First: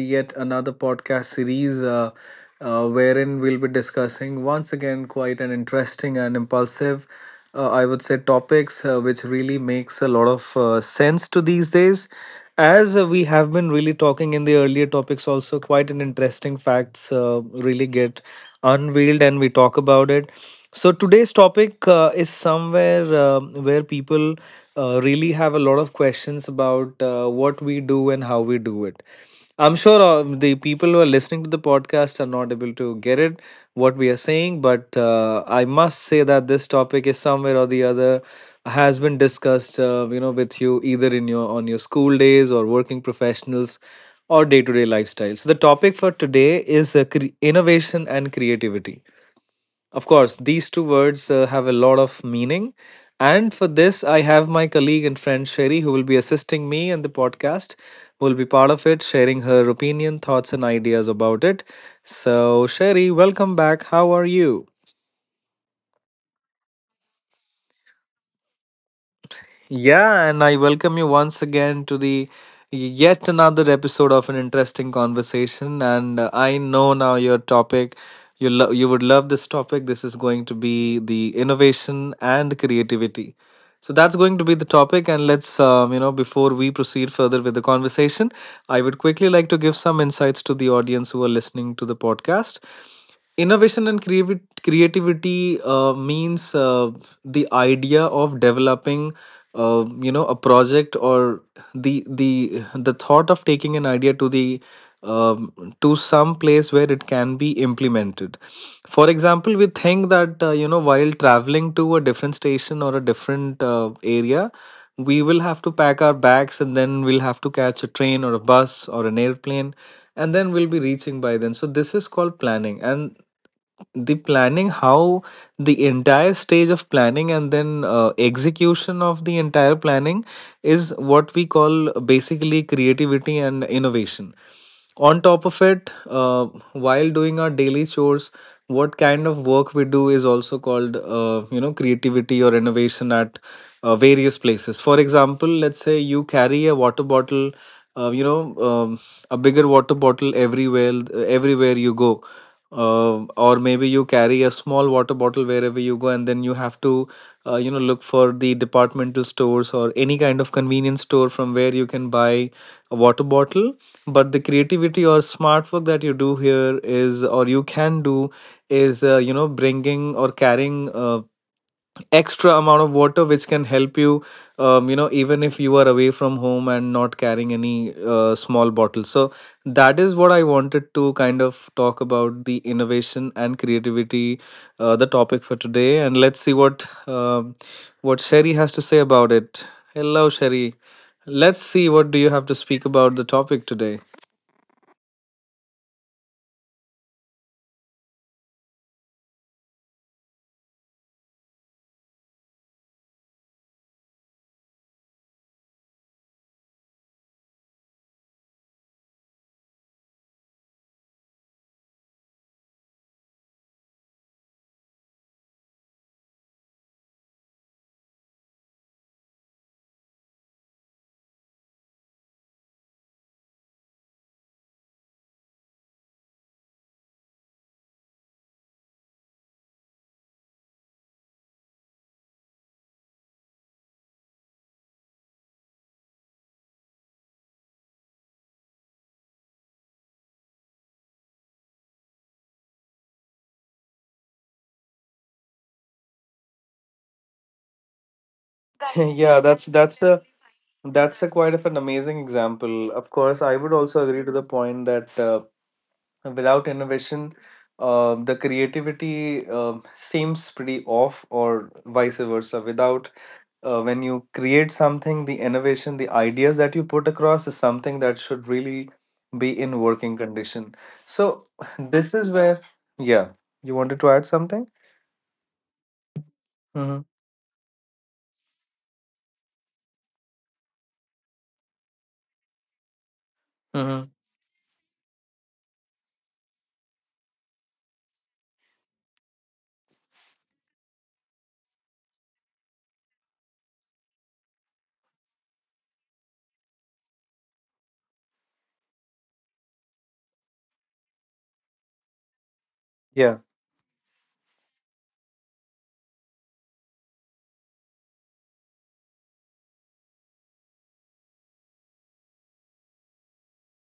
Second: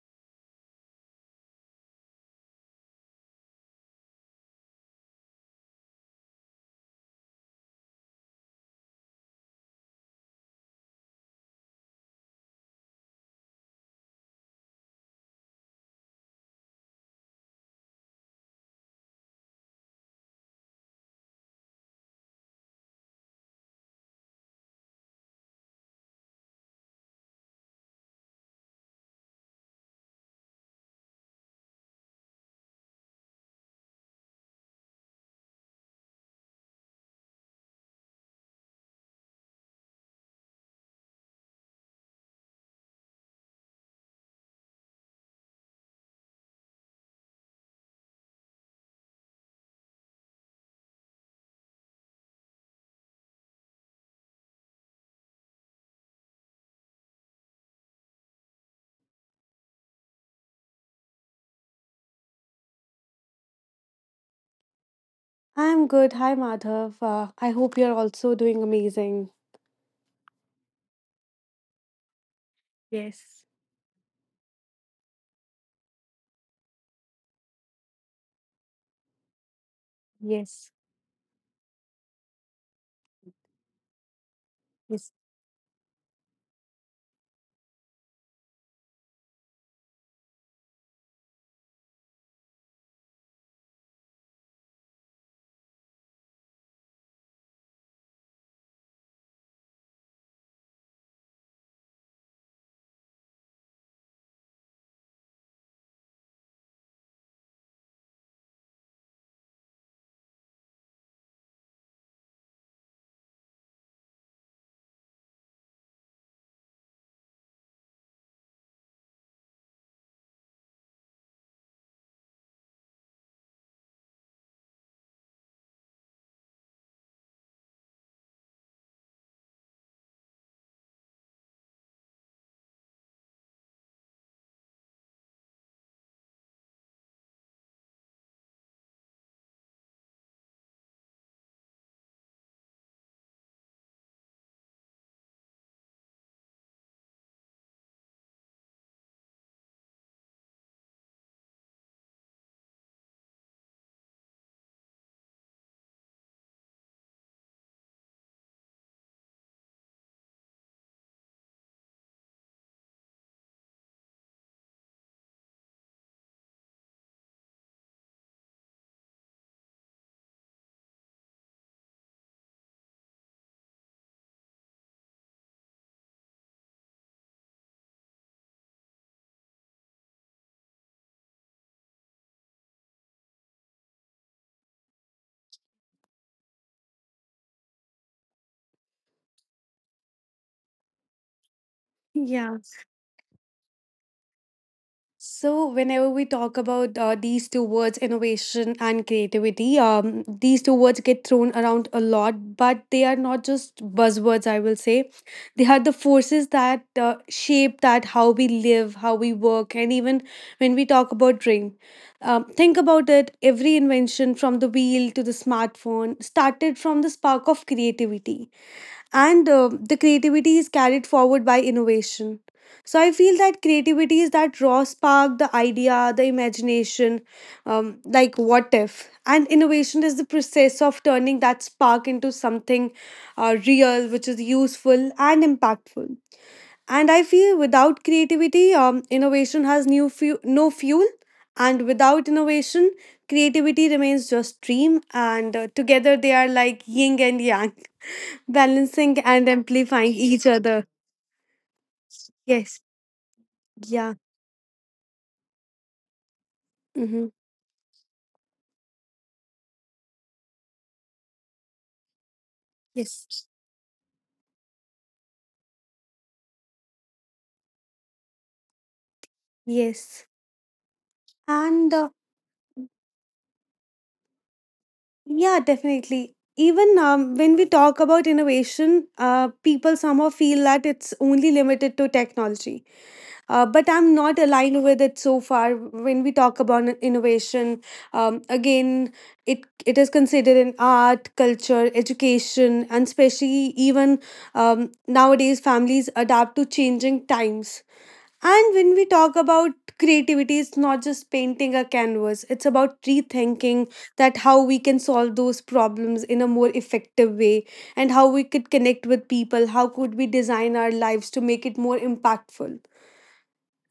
yet another podcast series wherein we'll be discussing once again quite an interesting and impulsive, I would say, topics which really makes a lot of sense to these days. As we have been really talking in the earlier topics, also quite an interesting facts really get unveiled and we talk about it. So today's topic is somewhere where people really have a lot of questions about what we do and how we do it. I'm sure the people who are listening to the podcast are not able to get it what we are saying, but I must say that this topic is somewhere or the other has been discussed, with you either in your on your school days or working professionals or day to day lifestyle. So, the topic for today is innovation and creativity. Of course, these two words have a lot of meaning. And for this, I have my colleague and friend Sherry, who will be assisting me in the podcast, who will be part of it, sharing her opinion, thoughts, and ideas about it. So, Sherry, welcome back. How are you? I'm good. Hi, Madhav. I hope you're also doing amazing. Yeah, and I welcome you once again to the Yes, yet another episode of an interesting conversation. And I know now your topic, you would love this topic. This is going yes, to be the innovation and creativity. So that's going to be the yes. topic. And let's before we proceed further with the conversation, I would quickly like to give some insights to the audience who are listening to the podcast. Innovation and creativity means the idea of developing, a project or the thought of taking an idea to the um, to some place where it can be implemented. For example, we think that while traveling to a different station or a different area, we will have to pack our bags and then we'll have to catch a train or a bus or an airplane and then we'll be reaching by then. So this is called planning. And the planning, how the entire stage of planning and then execution of the entire planning is what we call basically creativity and innovation. On top of it, while doing our daily chores, what kind of work we do is also called, creativity or innovation at various places. For example, let's say you carry a water bottle, uh, you know, um, a bigger water bottle everywhere you go. Or maybe you carry a small water bottle wherever you go, and then you have to, look for the departmental stores or any kind of convenience store from where you can buy a water bottle. But the creativity or smart work that you do here is, or you can do, is bringing or carrying extra amount of water which can help you, you know even if you are away from home and not carrying any small bottle. So that is what I wanted to kind of talk about, the innovation and creativity, the topic for today. And let's see what Sherry has to say about it. Hello, Sherry. Let's see what do you have Yeah. to speak about the topic today. So, whenever we talk about these two words, innovation and creativity, these two words get thrown around a lot, but they are not just buzzwords, I will say. They are the forces that shape that how we live, how we work, and even when we talk about dream. Think about it, every invention from the wheel to the smartphone started from the spark of creativity, and the creativity is carried forward by innovation. So I feel that creativity is that raw spark, the idea, the imagination, like what if, and innovation is the process of turning that spark into something real, which is useful and impactful. And I feel without creativity, innovation has no fuel, and without innovation creativity remains just dream. And together they are like yin and yang, balancing and Yeah, that's amplifying that's a each other. that's a quite of an amazing Yes. example. Of course, I would also Yeah. agree to the point that without innovation, Mm-hmm. The creativity seems pretty off, or vice versa. Without Yes. When you create something, the innovation, the ideas that you put across is something that should really be in working Yes. condition. So And this is where, yeah, you wanted to add something. yeah, definitely. Mm-hmm. Even when we talk about innovation, people somehow feel that it's only limited to technology. Mm-hmm. But I'm not aligned with it so far. When we talk about innovation, again, it is considered in art, culture, education, and especially even nowadays, families adapt to changing times. And when we talk about creativity, it's not just painting a canvas, it's about Yeah. rethinking that how we can solve those problems in a more effective way, and how we could connect with people, how could we design our lives to make it more impactful.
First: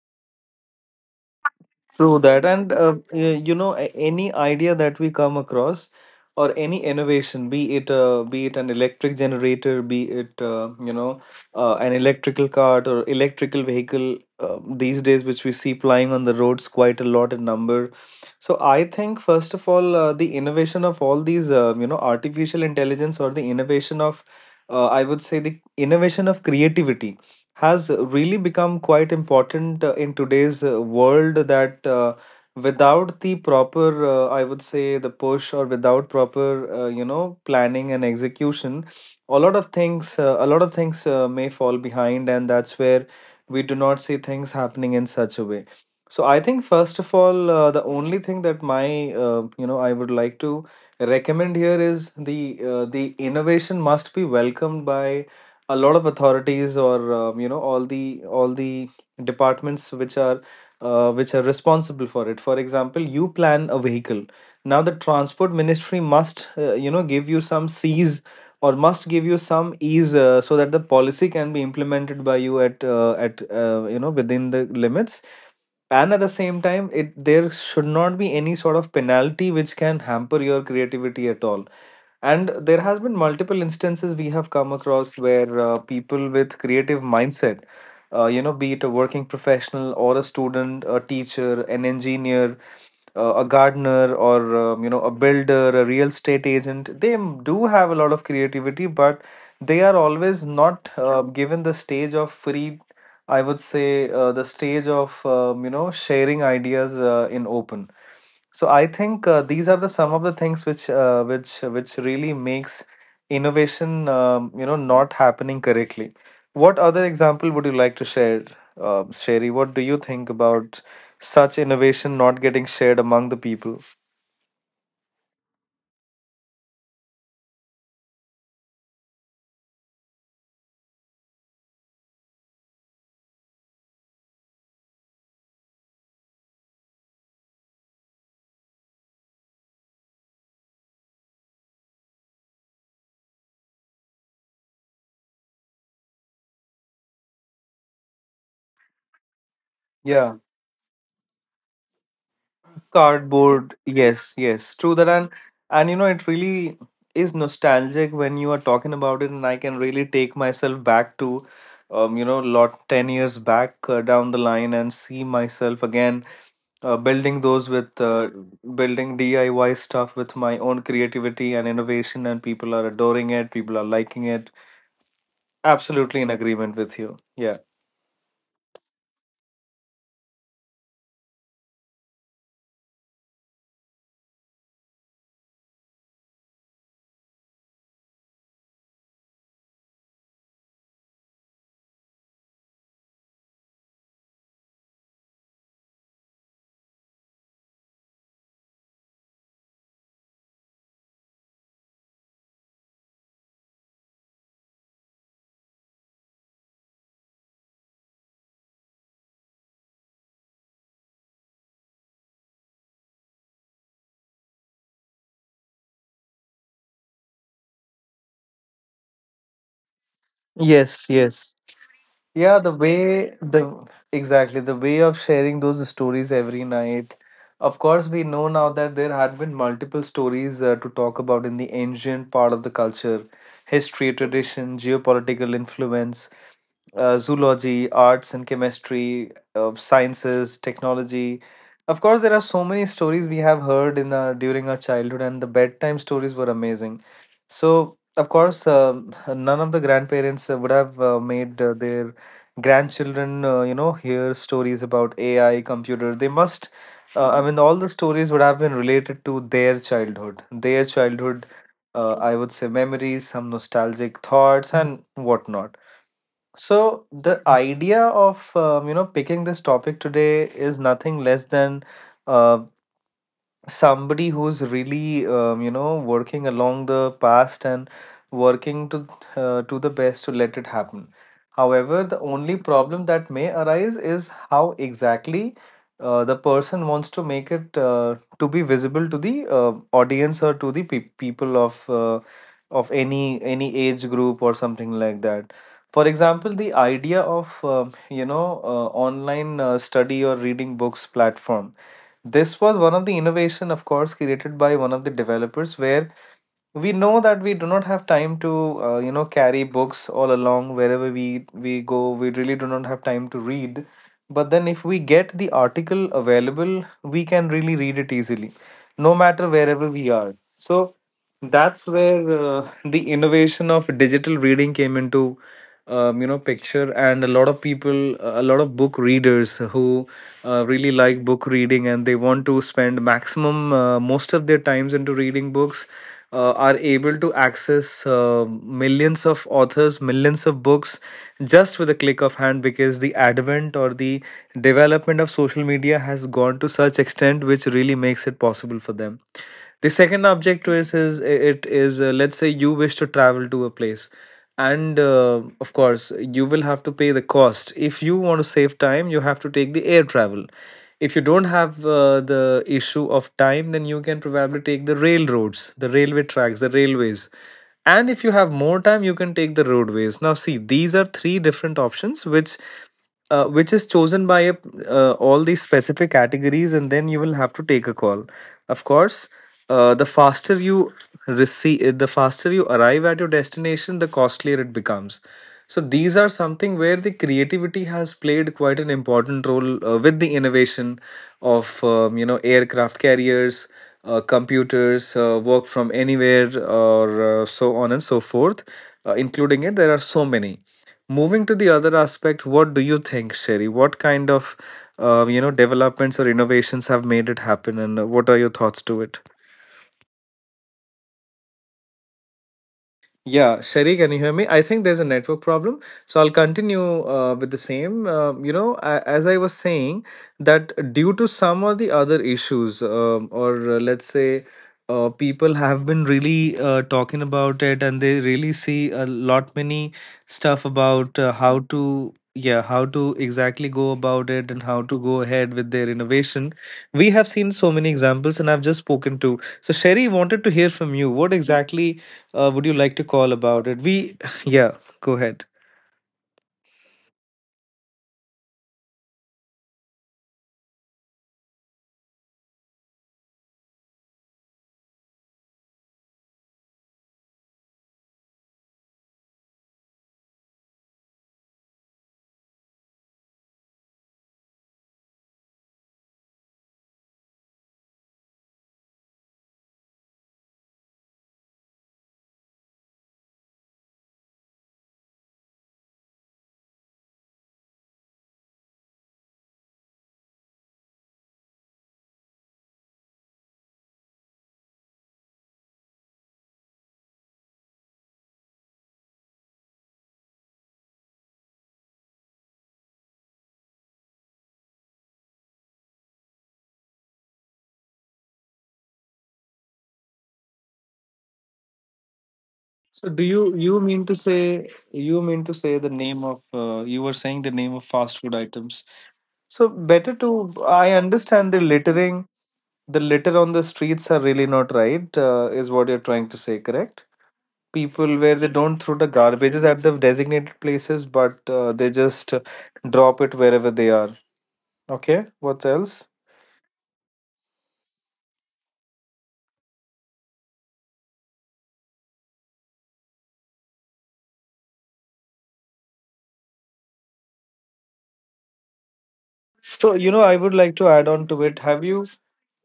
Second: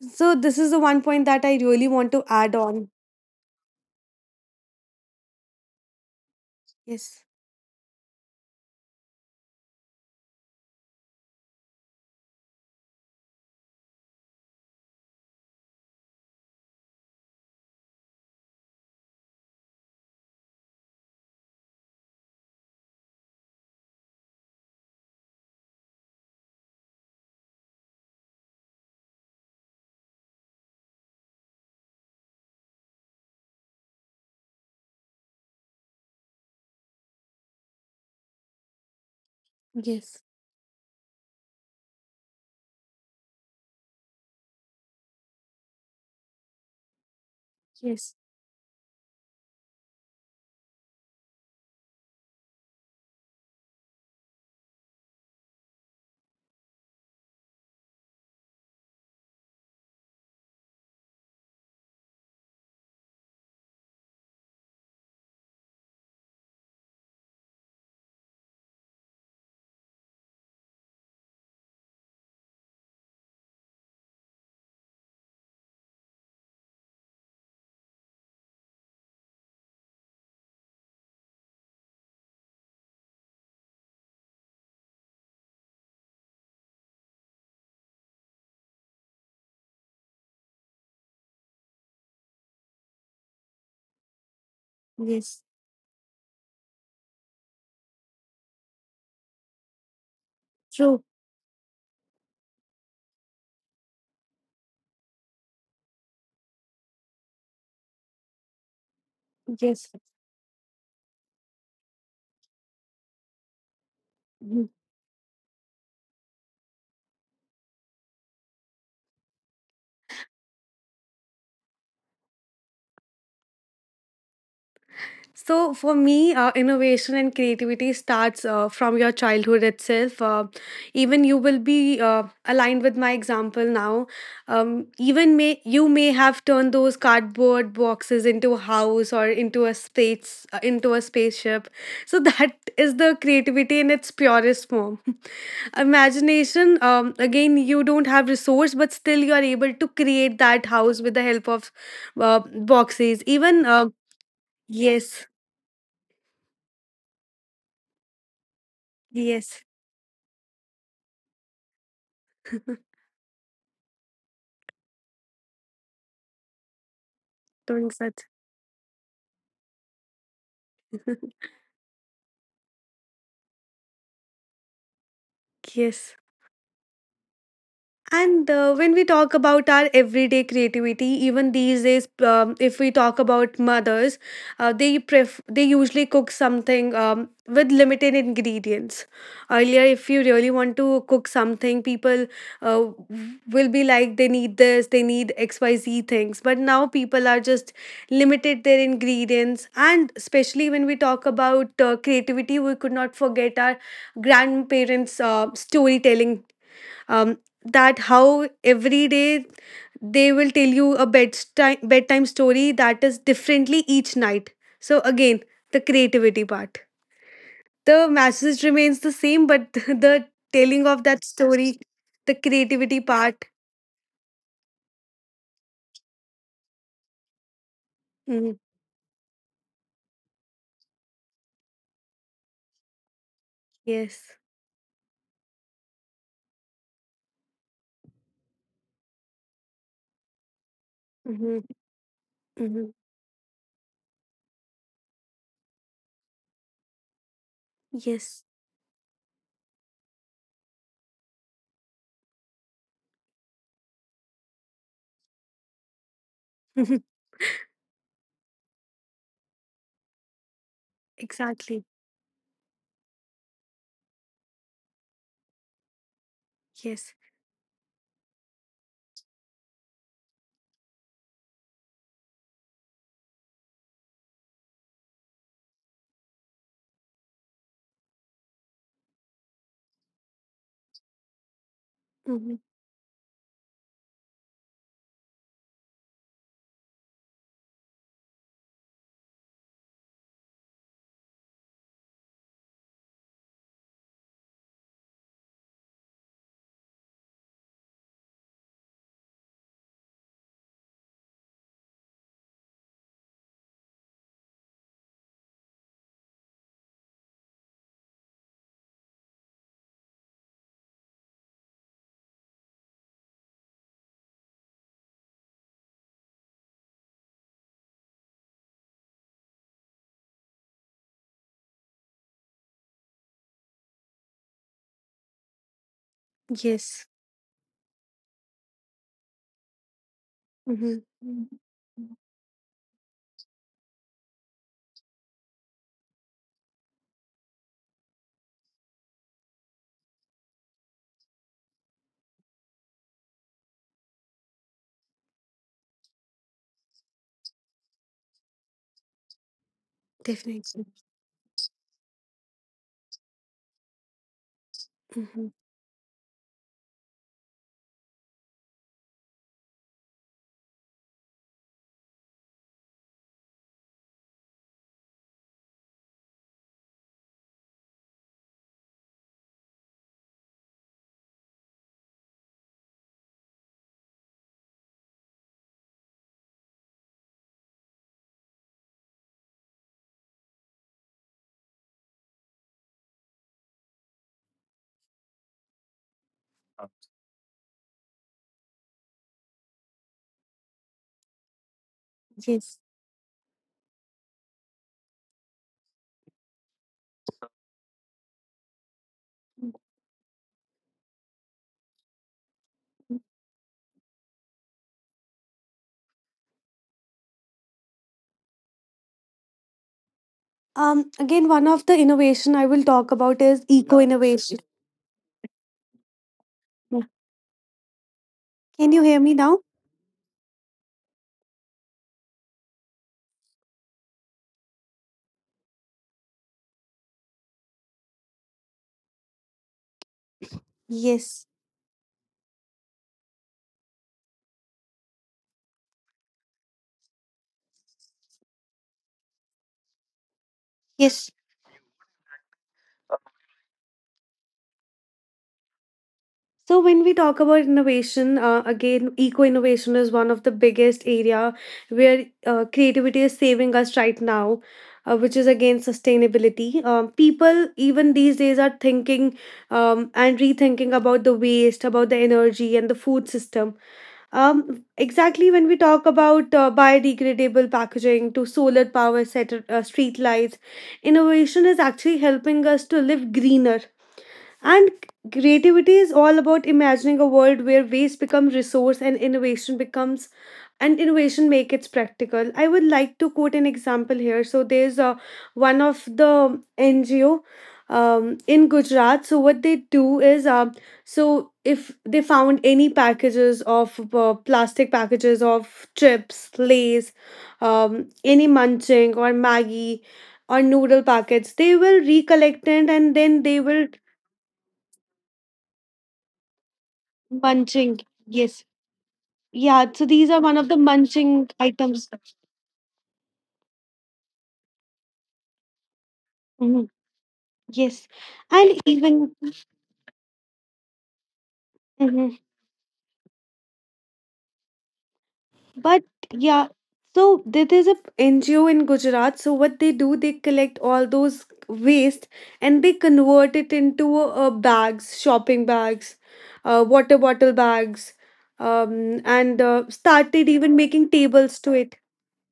So, this is the one point that I really want True to that. add And, on. You know, any idea that we come across or any Yes, innovation, be it an electric generator, be it, an electrical cart or electrical vehicle uh, these days, which we see plying on the roads quite a lot in number. So I think, first of all, the innovation of all these, artificial intelligence, or the innovation of, I would say, the innovation of creativity, has really become quite important in today's world, that without the proper I would say, the push, or without proper planning and execution, a lot of yes, things a lot of things may fall behind, and that's where we do not see things happening in such a way. So I think, first of all, the yes, only thing that my I would like to recommend here is the uh, the innovation must be welcomed by a lot of authorities or all the departments which are which are responsible for it. For example, you plan a vehicle. Now the transport ministry must give you some c's or must give you some ease, so that the policy can be implemented by you at within the limits. And at the same time, it there should not be any sort of penalty which can hamper your creativity at all. And there has been multiple instances we have come across where people with creative mindset, be it a working professional or a student, a teacher, an engineer, a gardener, or a yes. builder, a real estate agent, do have a lot of creativity, but they are always not True. Given the stage of free, I would say the stage of sharing ideas in open. So I think, these are Yes. the some of the things which really makes innovation not happening correctly. What other example would you like to share, Sherry? What do you think about such innovation not getting shared among the people? So for me, innovation and creativity starts from your childhood itself. Even you will be aligned with my example now. Even may you may have turned those cardboard boxes into a house or into a space into a spaceship. So that is the creativity in its purest form. Imagination. Again, you don't have resource, but still you are able to create Yeah. that house with the help of boxes. Even Cardboard, yes, yes, true that. yes. And you know, it really is nostalgic when you are talking about it, and Yes, I can really take myself back to, lot 10 years back down the line, and see myself again uh, building those doing with that. uh, building DIY stuff with my own creativity and innovation, and people are adoring it, people are liking it. Yes. Absolutely in agreement with you. Yeah. And when we talk about our everyday creativity, even these days, if we talk about mothers, they usually cook something with limited ingredients. Earlier, if you really want to cook something, people uh, will be like they need this, they need XYZ things. But now people are just limited their ingredients, and especially when we talk about creativity, we could not forget our grandparents' storytelling, um, that how every day they will tell you a bedtime story that is differently each night. So again, the creativity part, the message remains the same, but the telling of Yes. that Yes. story, the Yeah, the creativity way part. the exactly the way of sharing those stories every night. Of course, we know Mhm. now that there had been multiple stories to talk about in the ancient part of the culture, history, Yes. tradition, geopolitical influence, zoology, arts and chemistry, sciences, technology. Hmm. Of course, there are so Hmm. many stories we have heard during our childhood, and the bedtime stories were amazing. So, of Yes. course, none of the grandparents would have made their grandchildren hear stories about AI computer. They must Mhm. I mean, all the stories would have been related to their childhood, Exactly. I would say memories, some nostalgic thoughts and whatnot. So Yes. the idea of picking this topic today is nothing less than uh, somebody who's really working along the past, and working to the best to let it happen. However, the Hmm. only problem that may arise is how exactly the person wants to make it to be visible to the audience, or to the people of any age group or something like that. For example, the idea of online study or reading books platform, this was one of the innovation, of course, created by one of the developers, where we know that we do not have time to carry books all along wherever we go. We really do not have time to read, but then if we get the article available, we can really read it easily no matter wherever we are. So that's where the innovation of digital reading came into picture, Yes. and a lot of people, a lot of book readers who really Hmm. like book reading and they want to spend maximum most of their times into reading books are able to access millions of authors, millions of books, just with a click of hand, because the advent or the development of social media has gone to such extent which really makes it possible for them. The second object to Definitely. Is it is let's say you wish to travel to a place, and Hmm. Of course you will have to pay the cost. If you want to save time, you have to take the air travel. If you don't have the issue of time, then you can probably take the railroads, the railway tracks, the railways, and if you have more time, you can take the roadways. Now see, these are three different options which is chosen by all these specific categories, and then you will have to take a call. Of course, the faster you receive, the faster you arrive at your destination, the costlier it becomes. So these are something where the creativity has played quite an important role, with the innovation of Yes. aircraft carriers, computers, work from anywhere, or so on and so forth, including it, there are so many. Moving to the other aspect, what do you think, Sherry? What kind of developments or innovations have made it happen, and what are your thoughts to it? Again, one of the innovation I will talk about Yeah, is eco Shari, can you hear me? innovation. I think there's a network problem, so I'll Yeah. continue with the same. Can you hear As me I was now? saying, that due to some or the other issues, or let's say, people have been really talking about it, and they really see a lot many stuff about Yes. how to, yeah, how to exactly go about it and how to go ahead with their innovation. We have seen so many examples, and I've just spoken to. So, Sherry wanted to hear from you. Yes. What exactly? Would you like to call about it? We, yeah, go ahead. So when we talk about innovation, again, eco innovation is one of the biggest area where creativity is saving us right now, which is again sustainability. People even these days are thinking and rethinking about the waste, about the energy and the food system. Exactly when we talk about biodegradable packaging to solar power set, street lights, innovation is actually helping us to live greener. And creativity is all about imagining a world where waste becomes resource and innovation becomes, and innovation make it practical. I would like to quote an example here. So there's one of the NGO in Gujarat. So what they do is so if they found any packages of plastic packages of chips, lays, any munching or Maggie or noodle packets, they will recollect So it do and you then you they mean will. to say, the name of you were saying the name of fast Munching. food items. Yes. So Yeah. better So these to, are one of I the understand the munching littering, items. the litter on the streets are really not right, is what you're trying to say, Mhm. correct? Yes. People where they And don't throw the even. garbages at the designated places, but they just Mhm. Drop it wherever they are. Okay, what But else? yeah. So there is a NGO in Gujarat. So what they do, they collect all those waste and they convert it into bags, shopping bags, water bottle bags, um, and So uh, you know, I would started like to even add making on to it. tables Have to you? it.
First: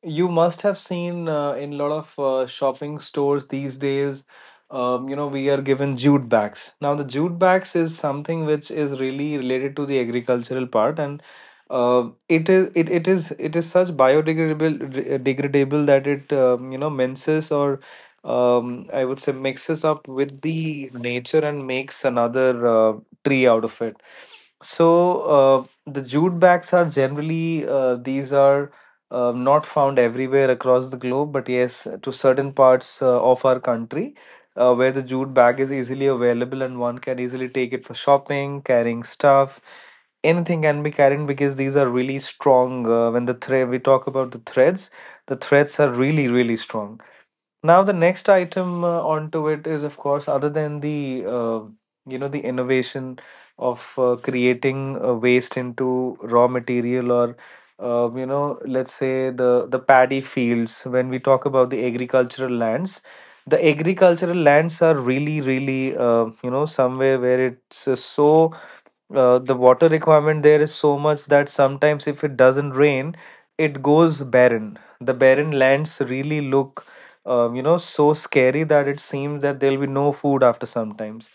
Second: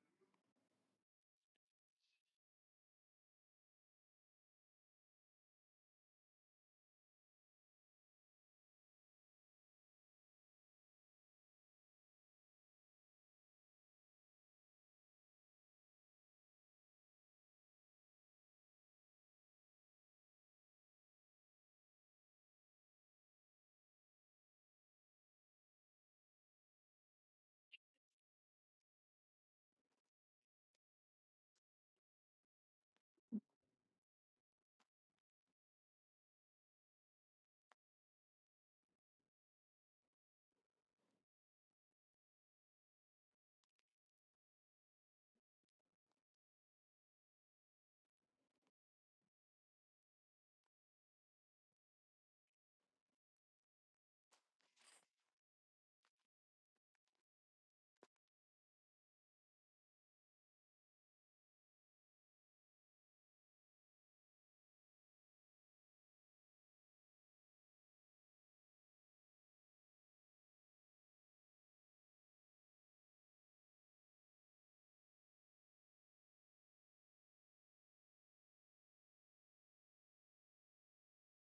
You must have seen in a lot of shopping stores these days, we are given jute bags. Now, the jute bags is something which is really related to the agricultural part, and it is such biodegradable re- degradable that it minces or I would say mixes up with the nature and makes another tree out of it. So the jute bags are generally these are not found everywhere across the globe, but yes, to certain parts of our country where the jute bag is easily available and one can easily take it for shopping, carrying stuff. Anything can be carried because these are really strong. When the thread, we talk about the threads are really really strong. Now the next item onto it is, of course, other than the the innovation of creating waste into raw material, or let's say the paddy fields. When we talk about the agricultural lands are really really somewhere where it's so the water requirement there is so much that sometimes if it doesn't rain, it goes barren. The barren lands really look so scary that it seems that there'll be no food after sometimes,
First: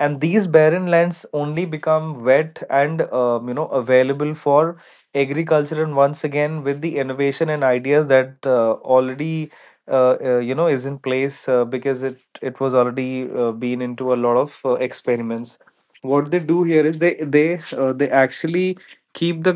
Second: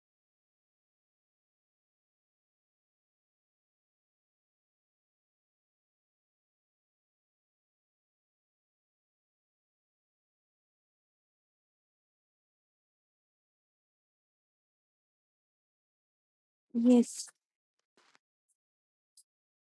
and these barren lands only become wet and available for agriculture. And once again, with the innovation and ideas that already is in place, because it was already been into a lot of experiments, what they do here is Yes. They actually keep the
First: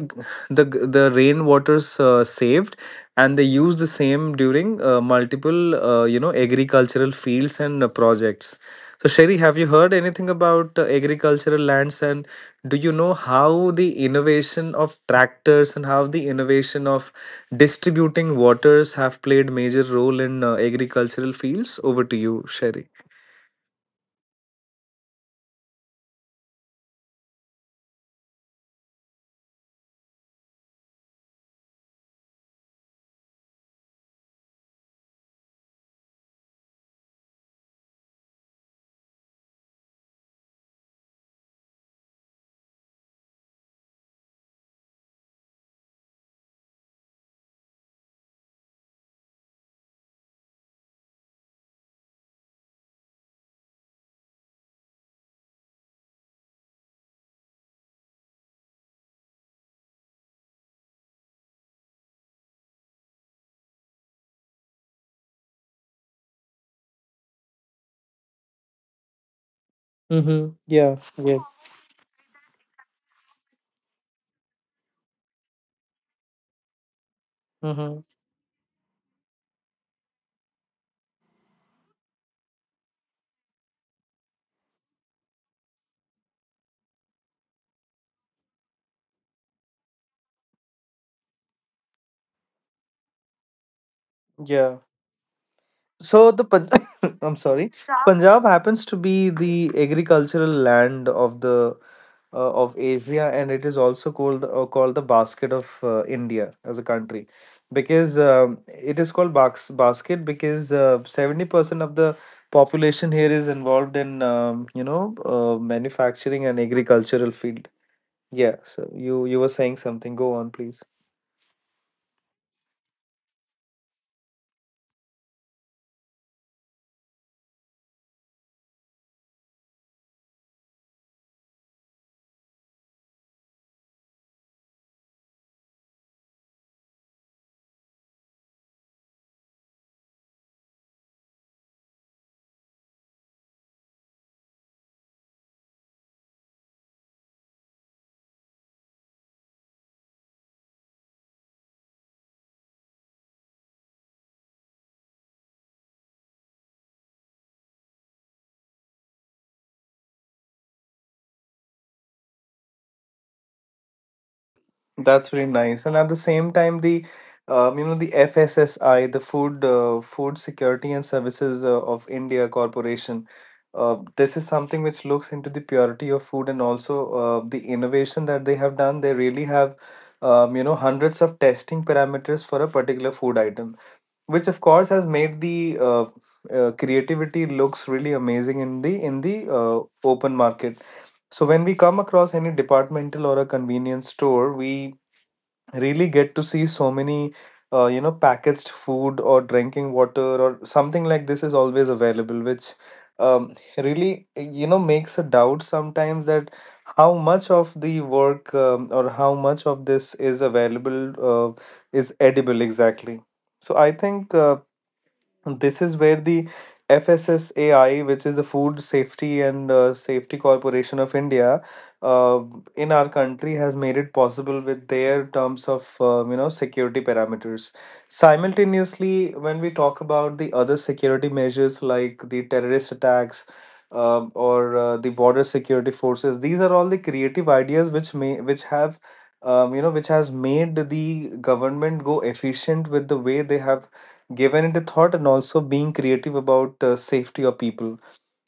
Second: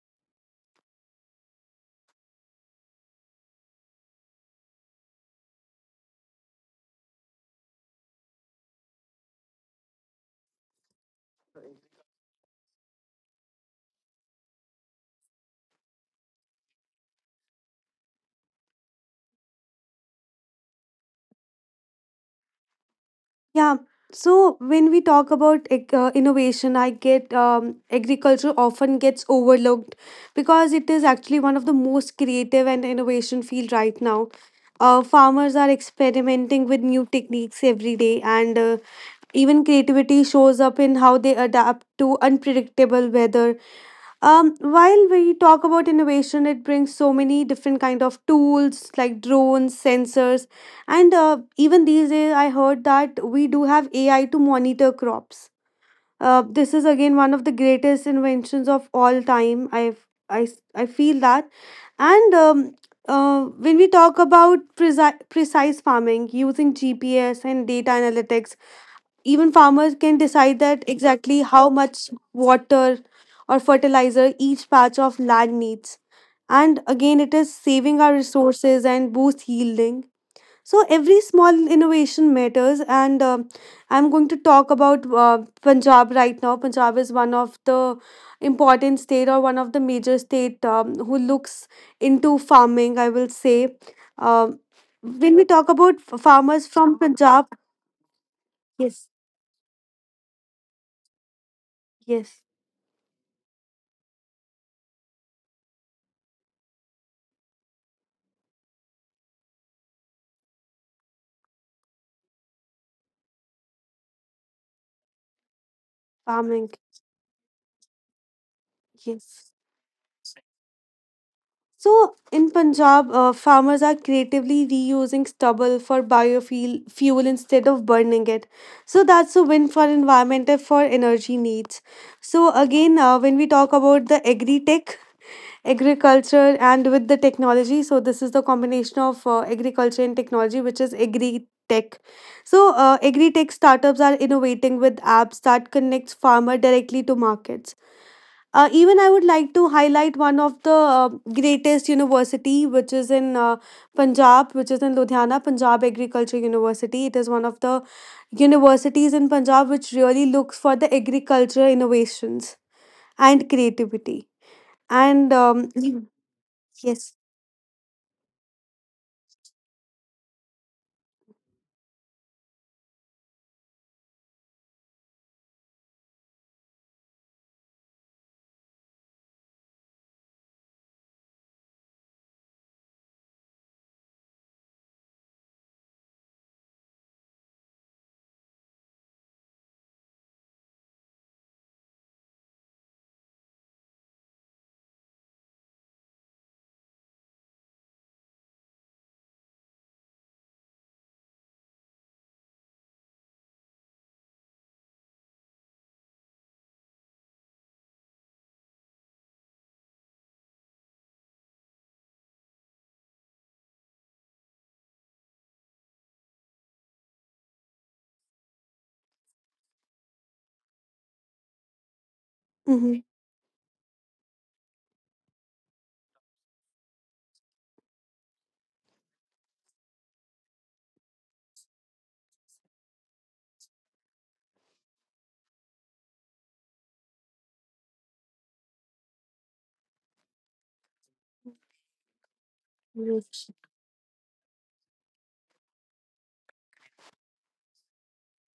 the the rainwaters saved, and they use the same during multiple agricultural fields and projects. So, Sherry, have you heard anything about agricultural lands, and do you know how the innovation of tractors and how the innovation of distributing waters have played major role in agricultural fields? Over to you, Sherry. Yeah. So when we talk about innovation, I get agriculture often gets overlooked because it is actually one of the most creative and innovation field right now. Farmers are experimenting with new techniques every day, and even creativity shows up in how they adapt to unpredictable weather. While we talk about innovation, it brings so many different kind of tools like drones, sensors, and even these days I heard that we do have AI to monitor crops. This is again one of the greatest inventions of all time. I I feel that. And when we talk about precise farming using GPS and data analytics, even farmers can Mm-hmm. decide Yeah. that Yeah. exactly how much water or fertilizer each patch of land needs. And again, it is Mm-hmm. saving our resources and boost yielding. So every small innovation matters, and um, I'm going to talk about Punjab right now. Punjab is one of the important state or one of the major state who looks into farming. I will say, um, Yeah. when we talk about So the Pan- farmers from I'm Punjab, sorry, Punjab happens to yes, be the agricultural land of the yes, of Asia, and it is also called called the basket of India as a country, because it is called box basket because 70% of the population here is involved in manufacturing and farming. agricultural field. Yeah. So you Yes. were saying something. Go on, please. So in Punjab, farmers are creatively reusing stubble for biofuel fuel instead of burning it. So that's a win for environment and for energy needs. So again, when we talk about the agri-tech, agriculture and with the technology, so this is the combination of agriculture and technology, which is agri-tech. So agri-tech startups are innovating with apps that connects farmer directly to markets. Even I would like to highlight one of the greatest university, which is in Punjab, which is in Ludhiana, Punjab Agriculture University. It is one of the universities in Punjab which really looks for the agriculture innovations and creativity. And That's really nice. And mhm. at the same time, the Yes. The FSSI, the Food Food Security and Services of India Corporation. This is something which looks into the purity of food and also the innovation that they have done. They really have hundreds of testing parameters for a particular food item, which of course has made the creativity looks really amazing in the in the open market. So when we come across any departmental or a convenience store, we really get to see so many packaged food or drinking water or something like this is always available, which really you know makes a doubt sometimes that how much of the work, or how much of this is available, uh, is edible exactly. So I think this is where the FSSAI, which is the Food Safety and Safety Corporation of India, uh, Hmm. in our country has made it possible with their terms of security parameters. Simultaneously, when we talk about the other security measures like the terrorist attacks, or the border security forces, these are all the creative ideas which may which have which has made the government go efficient with the Yes, way they have given it a thought and also being creative about safety of people.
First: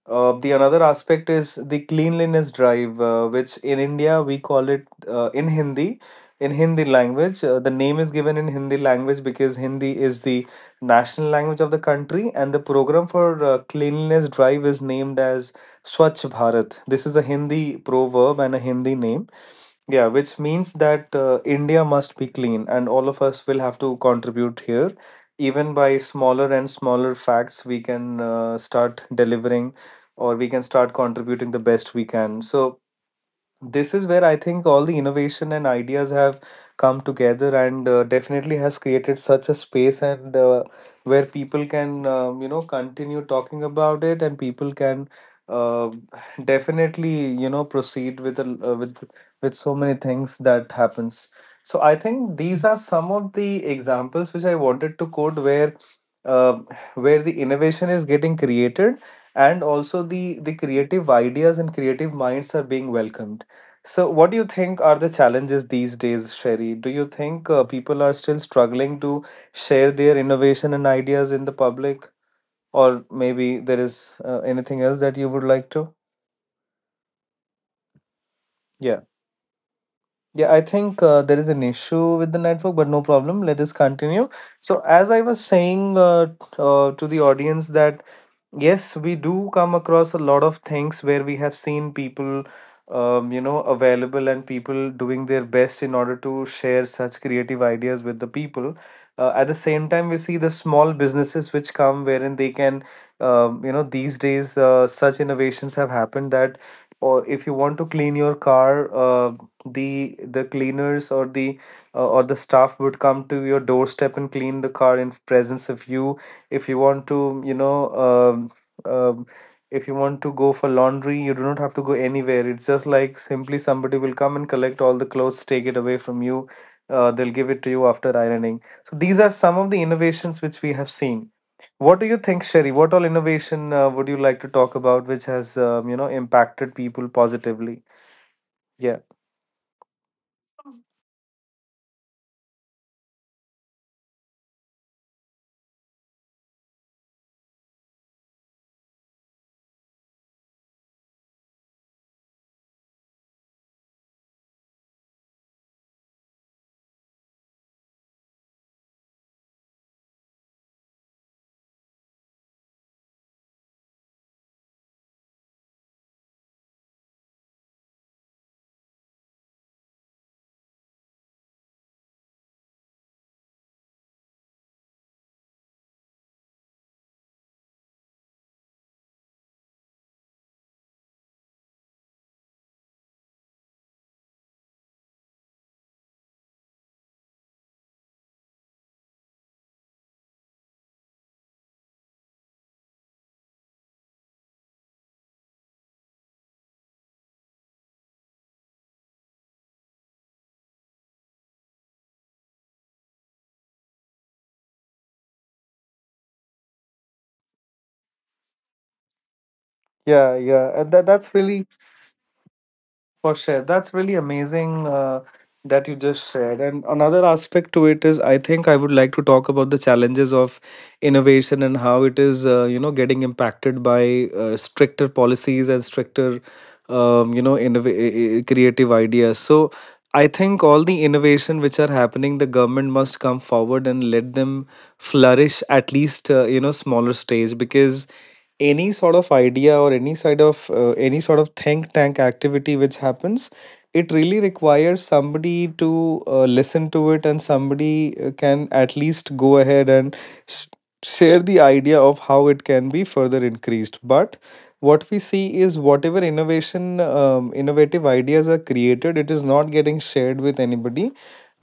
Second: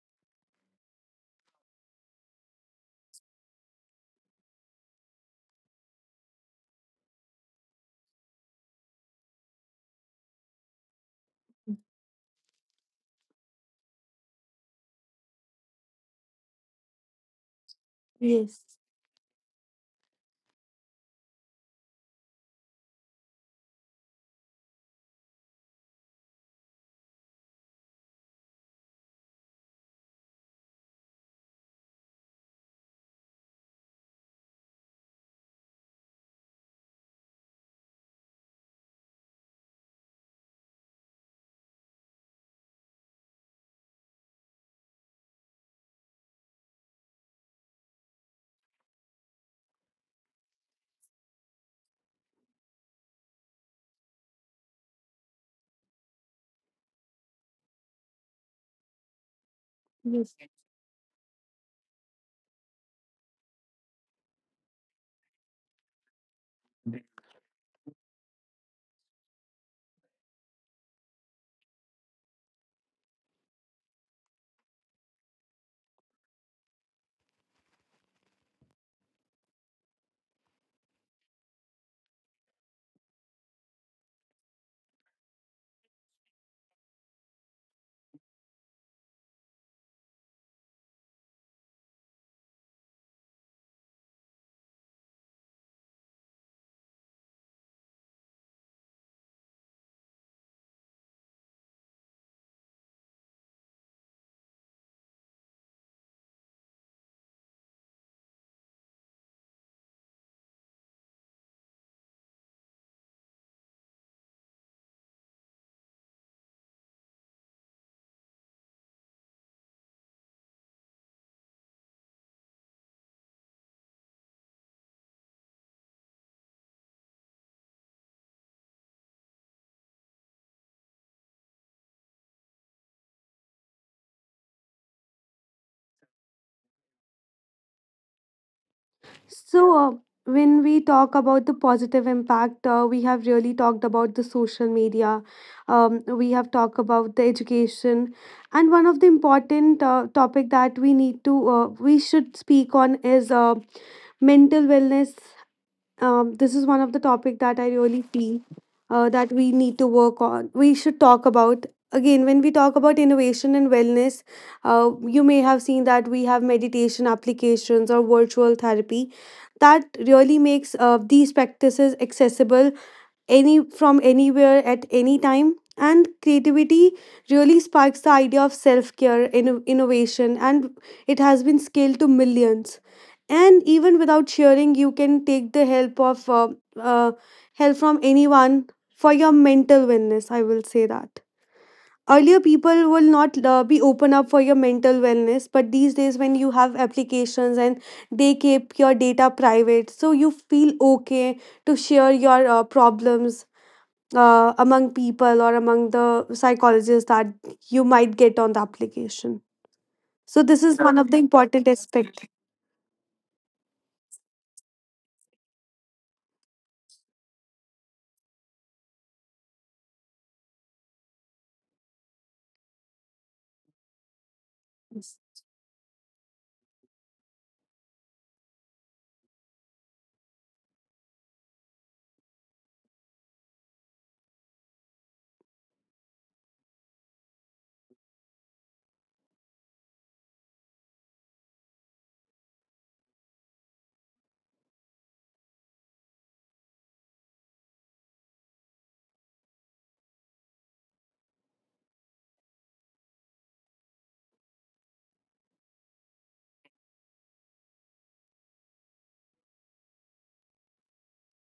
Uh, the another aspect is the cleanliness drive, which in India we call it in Hindi. In Hindi language, the name is given in Hindi language because Hindi is the national language of the country, and the program for cleanliness drive is named as Swachh Bharat. This is a Hindi proverb and a Hindi name. Yeah, which means that India must be clean, and all of us will have to contribute here. Even by smaller and smaller facts, we can start delivering, or we can start contributing the best we can. So this is where I think all the innovation and ideas have come together and definitely has created such a space, and where people can continue talking about it, and people can uh, definitely you know proceed with with so many things that happens. So I think these are some of the examples which I wanted to quote uh, where the innovation is getting created, and also the yes. the creative ideas and creative minds are being welcomed. So what do you think are the challenges these days, Sherry? Do you think people are still struggling to share their innovation and ideas in the public, or maybe there is anything else that you would like to. Yeah. Yeah, I think there is an issue with the network, but no problem, let us continue. So as I was saying, to the audience that yes, we do come across a lot of things where we have seen people, available and people doing their best in order to share such creative ideas with the people. At the same time, we see the small businesses which come wherein they can, these days such innovations have happened that, or if you want to clean your car, the cleaners or the staff would come to your doorstep and clean the car in presence of you. If you want to you know um, um, if you want to go for laundry, you do not have to go anywhere, it's just like simply somebody will come and collect all the clothes, take it away from you. Uh, they'll give it to you after ironing. So these are some of the innovations which we have seen. What do you think, Sherry? What all innovation would you like to talk about which has impacted people positively? Yeah. So, when we talk about the positive impact, we have really talked about the social media. We have talked about the education, and one of the important topic that we need to we should speak on is mental wellness. This is one of the topic that I really feel that we need to work on. We should talk about again when we talk about innovation and wellness. You may have seen that we have meditation applications or virtual therapy that really makes these practices accessible any from anywhere at any time, and creativity really sparks the idea of self-care innovation, and it has been scaled to millions. And even without sharing you can take the help of uh, help from anyone for your mental wellness. I will say that earlier people will not be open up for your mental wellness, but these days when you have applications and they keep your data private, so you feel okay to share your problems among people or among the psychologists that you might get on the application. Yeah. So this Yeah, is and that, one of the that's really important aspect. for sure. That's really amazing, that you just shared. And another aspect to it is I think I would like to talk about the challenges of innovation and how it is, getting impacted by stricter policies and stricter creative ideas. So I think all the innovation which are happening, the government must come forward and let them flourish at least smaller stage, because any sort of idea or any side of any sort of think tank activity which happens, it really requires somebody to listen to it, and somebody can at least go ahead and share the idea of how it can be further increased. But what we see is whatever innovation, innovative ideas are created, it is not getting shared with anybody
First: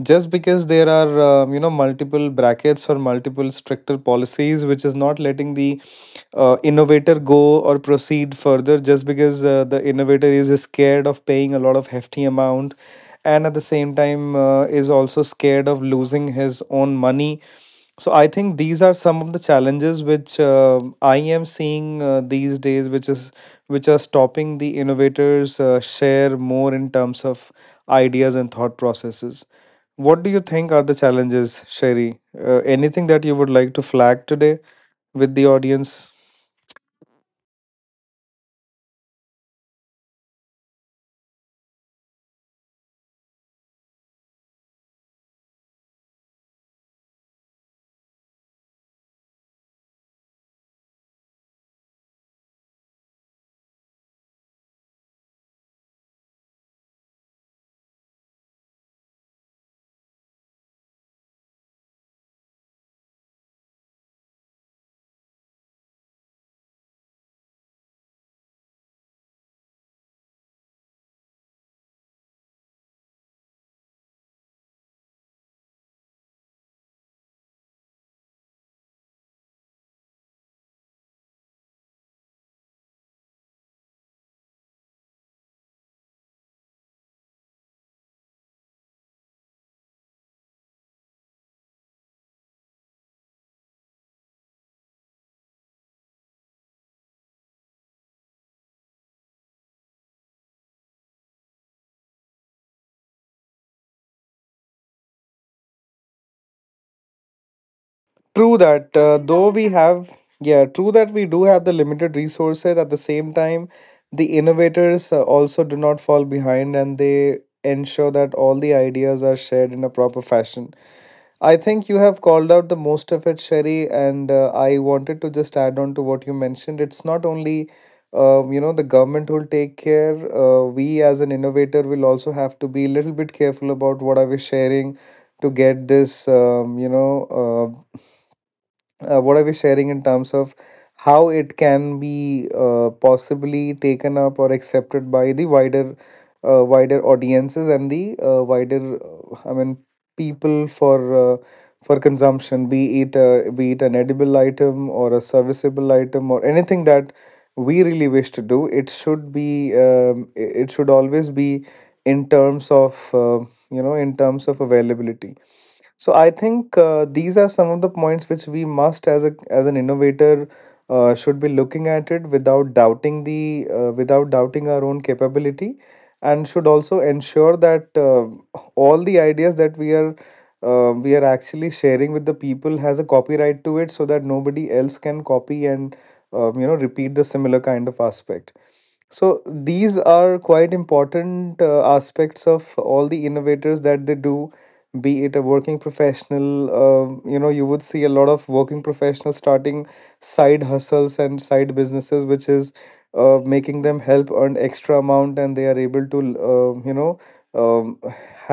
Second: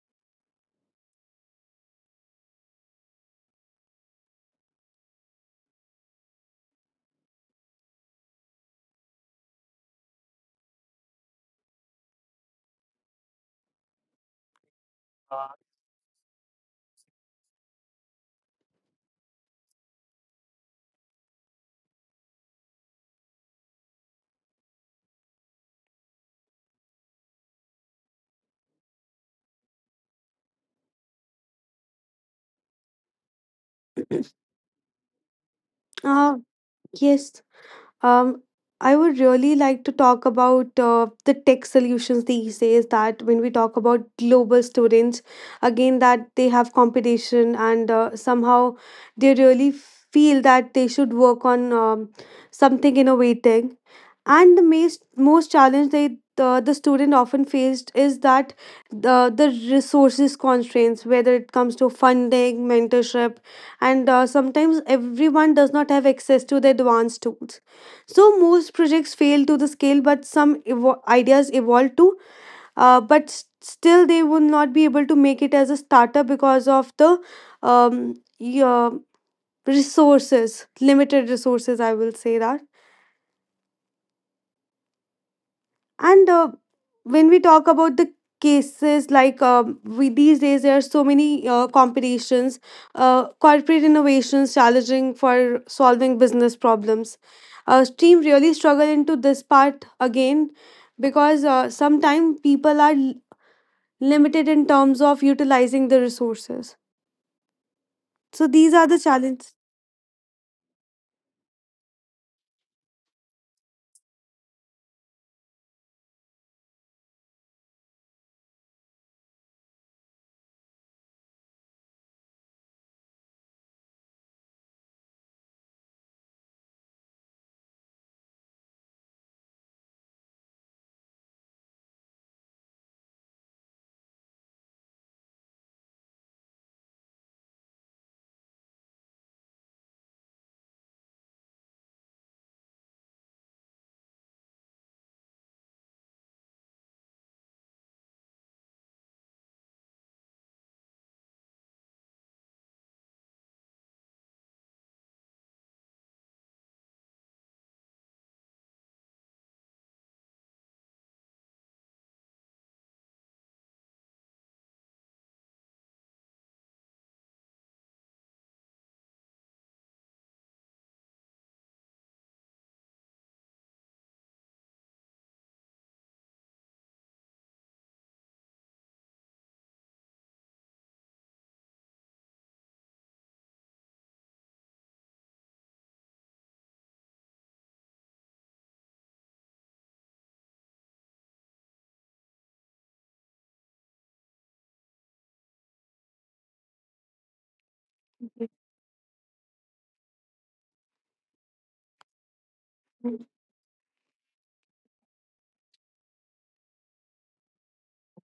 just because there are multiple brackets or multiple stricter policies which is not letting the innovator go or proceed further, just because the innovator is scared of paying a lot of hefty amount, and at the same time is also scared of losing his own money. So I think these are some of the challenges which I am seeing these days, which are stopping the innovators share more in terms of ideas and thought processes. What do you think are the challenges, Sherry? Anything that you would like to flag today with the audience? Ah, yes. Um, I would really like to talk about the tech solutions these days. That when we talk about global students, again, that they have competition and somehow they really feel that they should work on something innovating. And the most challenge the student often faced is that the resources constraints, whether it comes to funding, mentorship, and sometimes everyone does not have access to the advanced tools, so most projects fail to the scale, but ideas evolve to. But still, they would not be able to make it as a startup because of the your resources, limited resources. I will say that. And when we talk about the cases, like we these days, there are so many competitions, corporate innovations challenging for solving business problems. Team really struggle into this part again because sometimes people are limited in terms of utilizing the resources. So True these are the that, challenges. Yeah, true that we do have the limited resources. At the same time, the innovators also do not fall behind, and they ensure that all the ideas are shared in a proper fashion. I think you have called out the most of it, Sherry, and I wanted to just add on to what you mentioned. It's not only, the government will take care. We as an innovator will also have to be a little bit careful about what are we sharing to get this, uh, what are we sharing in terms of how it can be possibly taken up or accepted by the wider wider audiences, and the wider , I mean people uh, for consumption, be it an edible item or a serviceable item, or anything that we really wish to do. It should be it should always be in terms of in terms of availability. So I think these are some of the points which we must, as an innovator, should be looking at it, without doubting the without doubting our own capability, and should also ensure that all the ideas that we are actually sharing with the people has a copyright to it, so that nobody else can copy and repeat the similar kind of aspect. So these are quite important aspects of all the innovators that they do, be it a working professional. You know, you would see a lot of working professionals starting side hustles and side businesses, which is making them help earn extra amount, and they are able to, uh, you know, um,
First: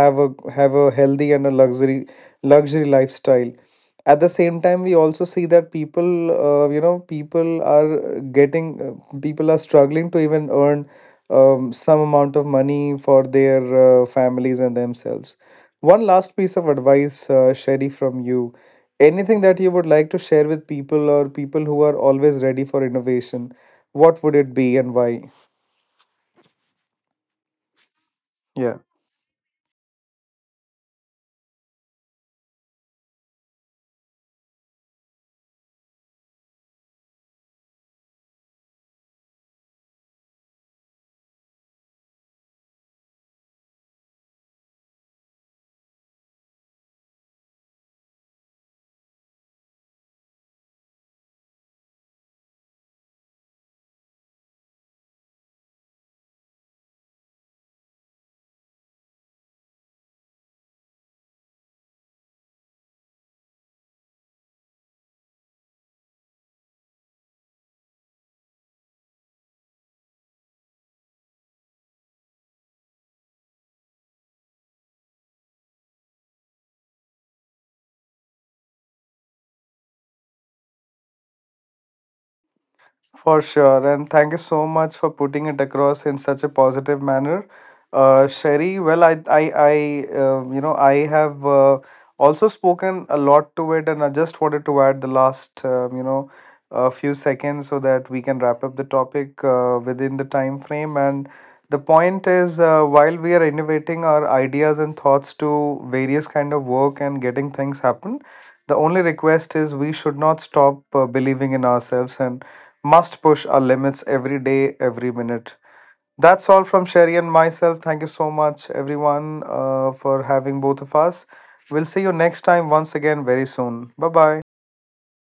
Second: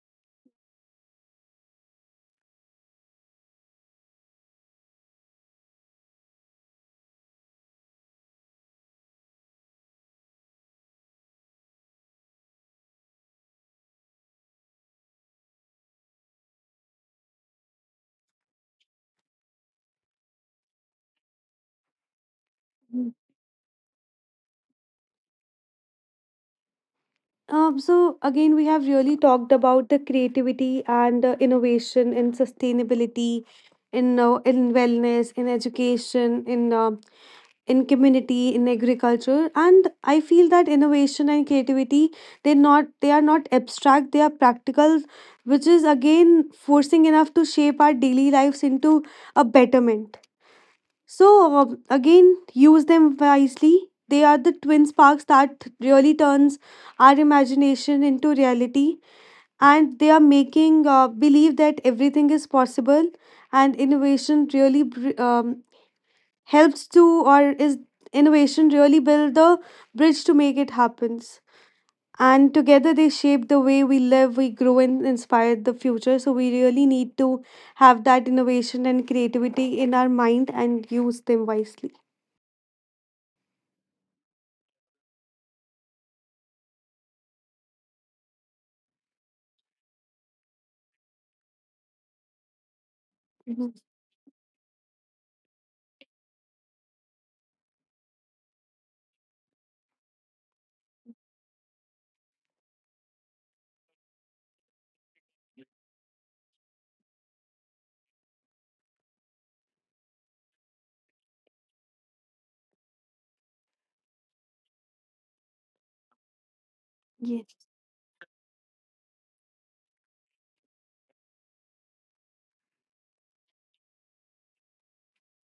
have a healthy and a luxury lifestyle. At the same time we also see that people you know people are getting people are struggling to even earn some amount of money for their families and themselves. One last piece of advice, Sherry, from you. Anything that you would like to share with people, or people who are always ready for Mm. innovation? What would it be, and why? So again, Yeah. we have really talked about the creativity and innovation in sustainability, in wellness, in education, in community, in agriculture, and I feel that innovation and creativity, they are not abstract; they are practical, which is again forcing enough to shape our daily lives into a betterment. So again, use them wisely. They are the twin sparks that really turns our imagination into reality, and they are making believe that everything is possible, and innovation really helps to or is innovation really build the bridge to make it happens. And together they shape the way we live, we grow, and inspire the future. So we really need to have that innovation and creativity in our mind and use them wisely. For sure, and thank you so much for putting it across in such a positive manner, Sherry. Well, I have also spoken a Mm-hmm. lot to it, and I just wanted to add the last, a few seconds so that we can wrap up the topic within the time frame. And the point is, while we are innovating our ideas and thoughts to various kind of work and getting things happen, the only request is we should not stop believing in ourselves, and must push our limits every day, every minute. That's all from Sherry and Yes. myself. Thank you so much, everyone, for having both of us. We'll see you next time once again very soon. Bye bye.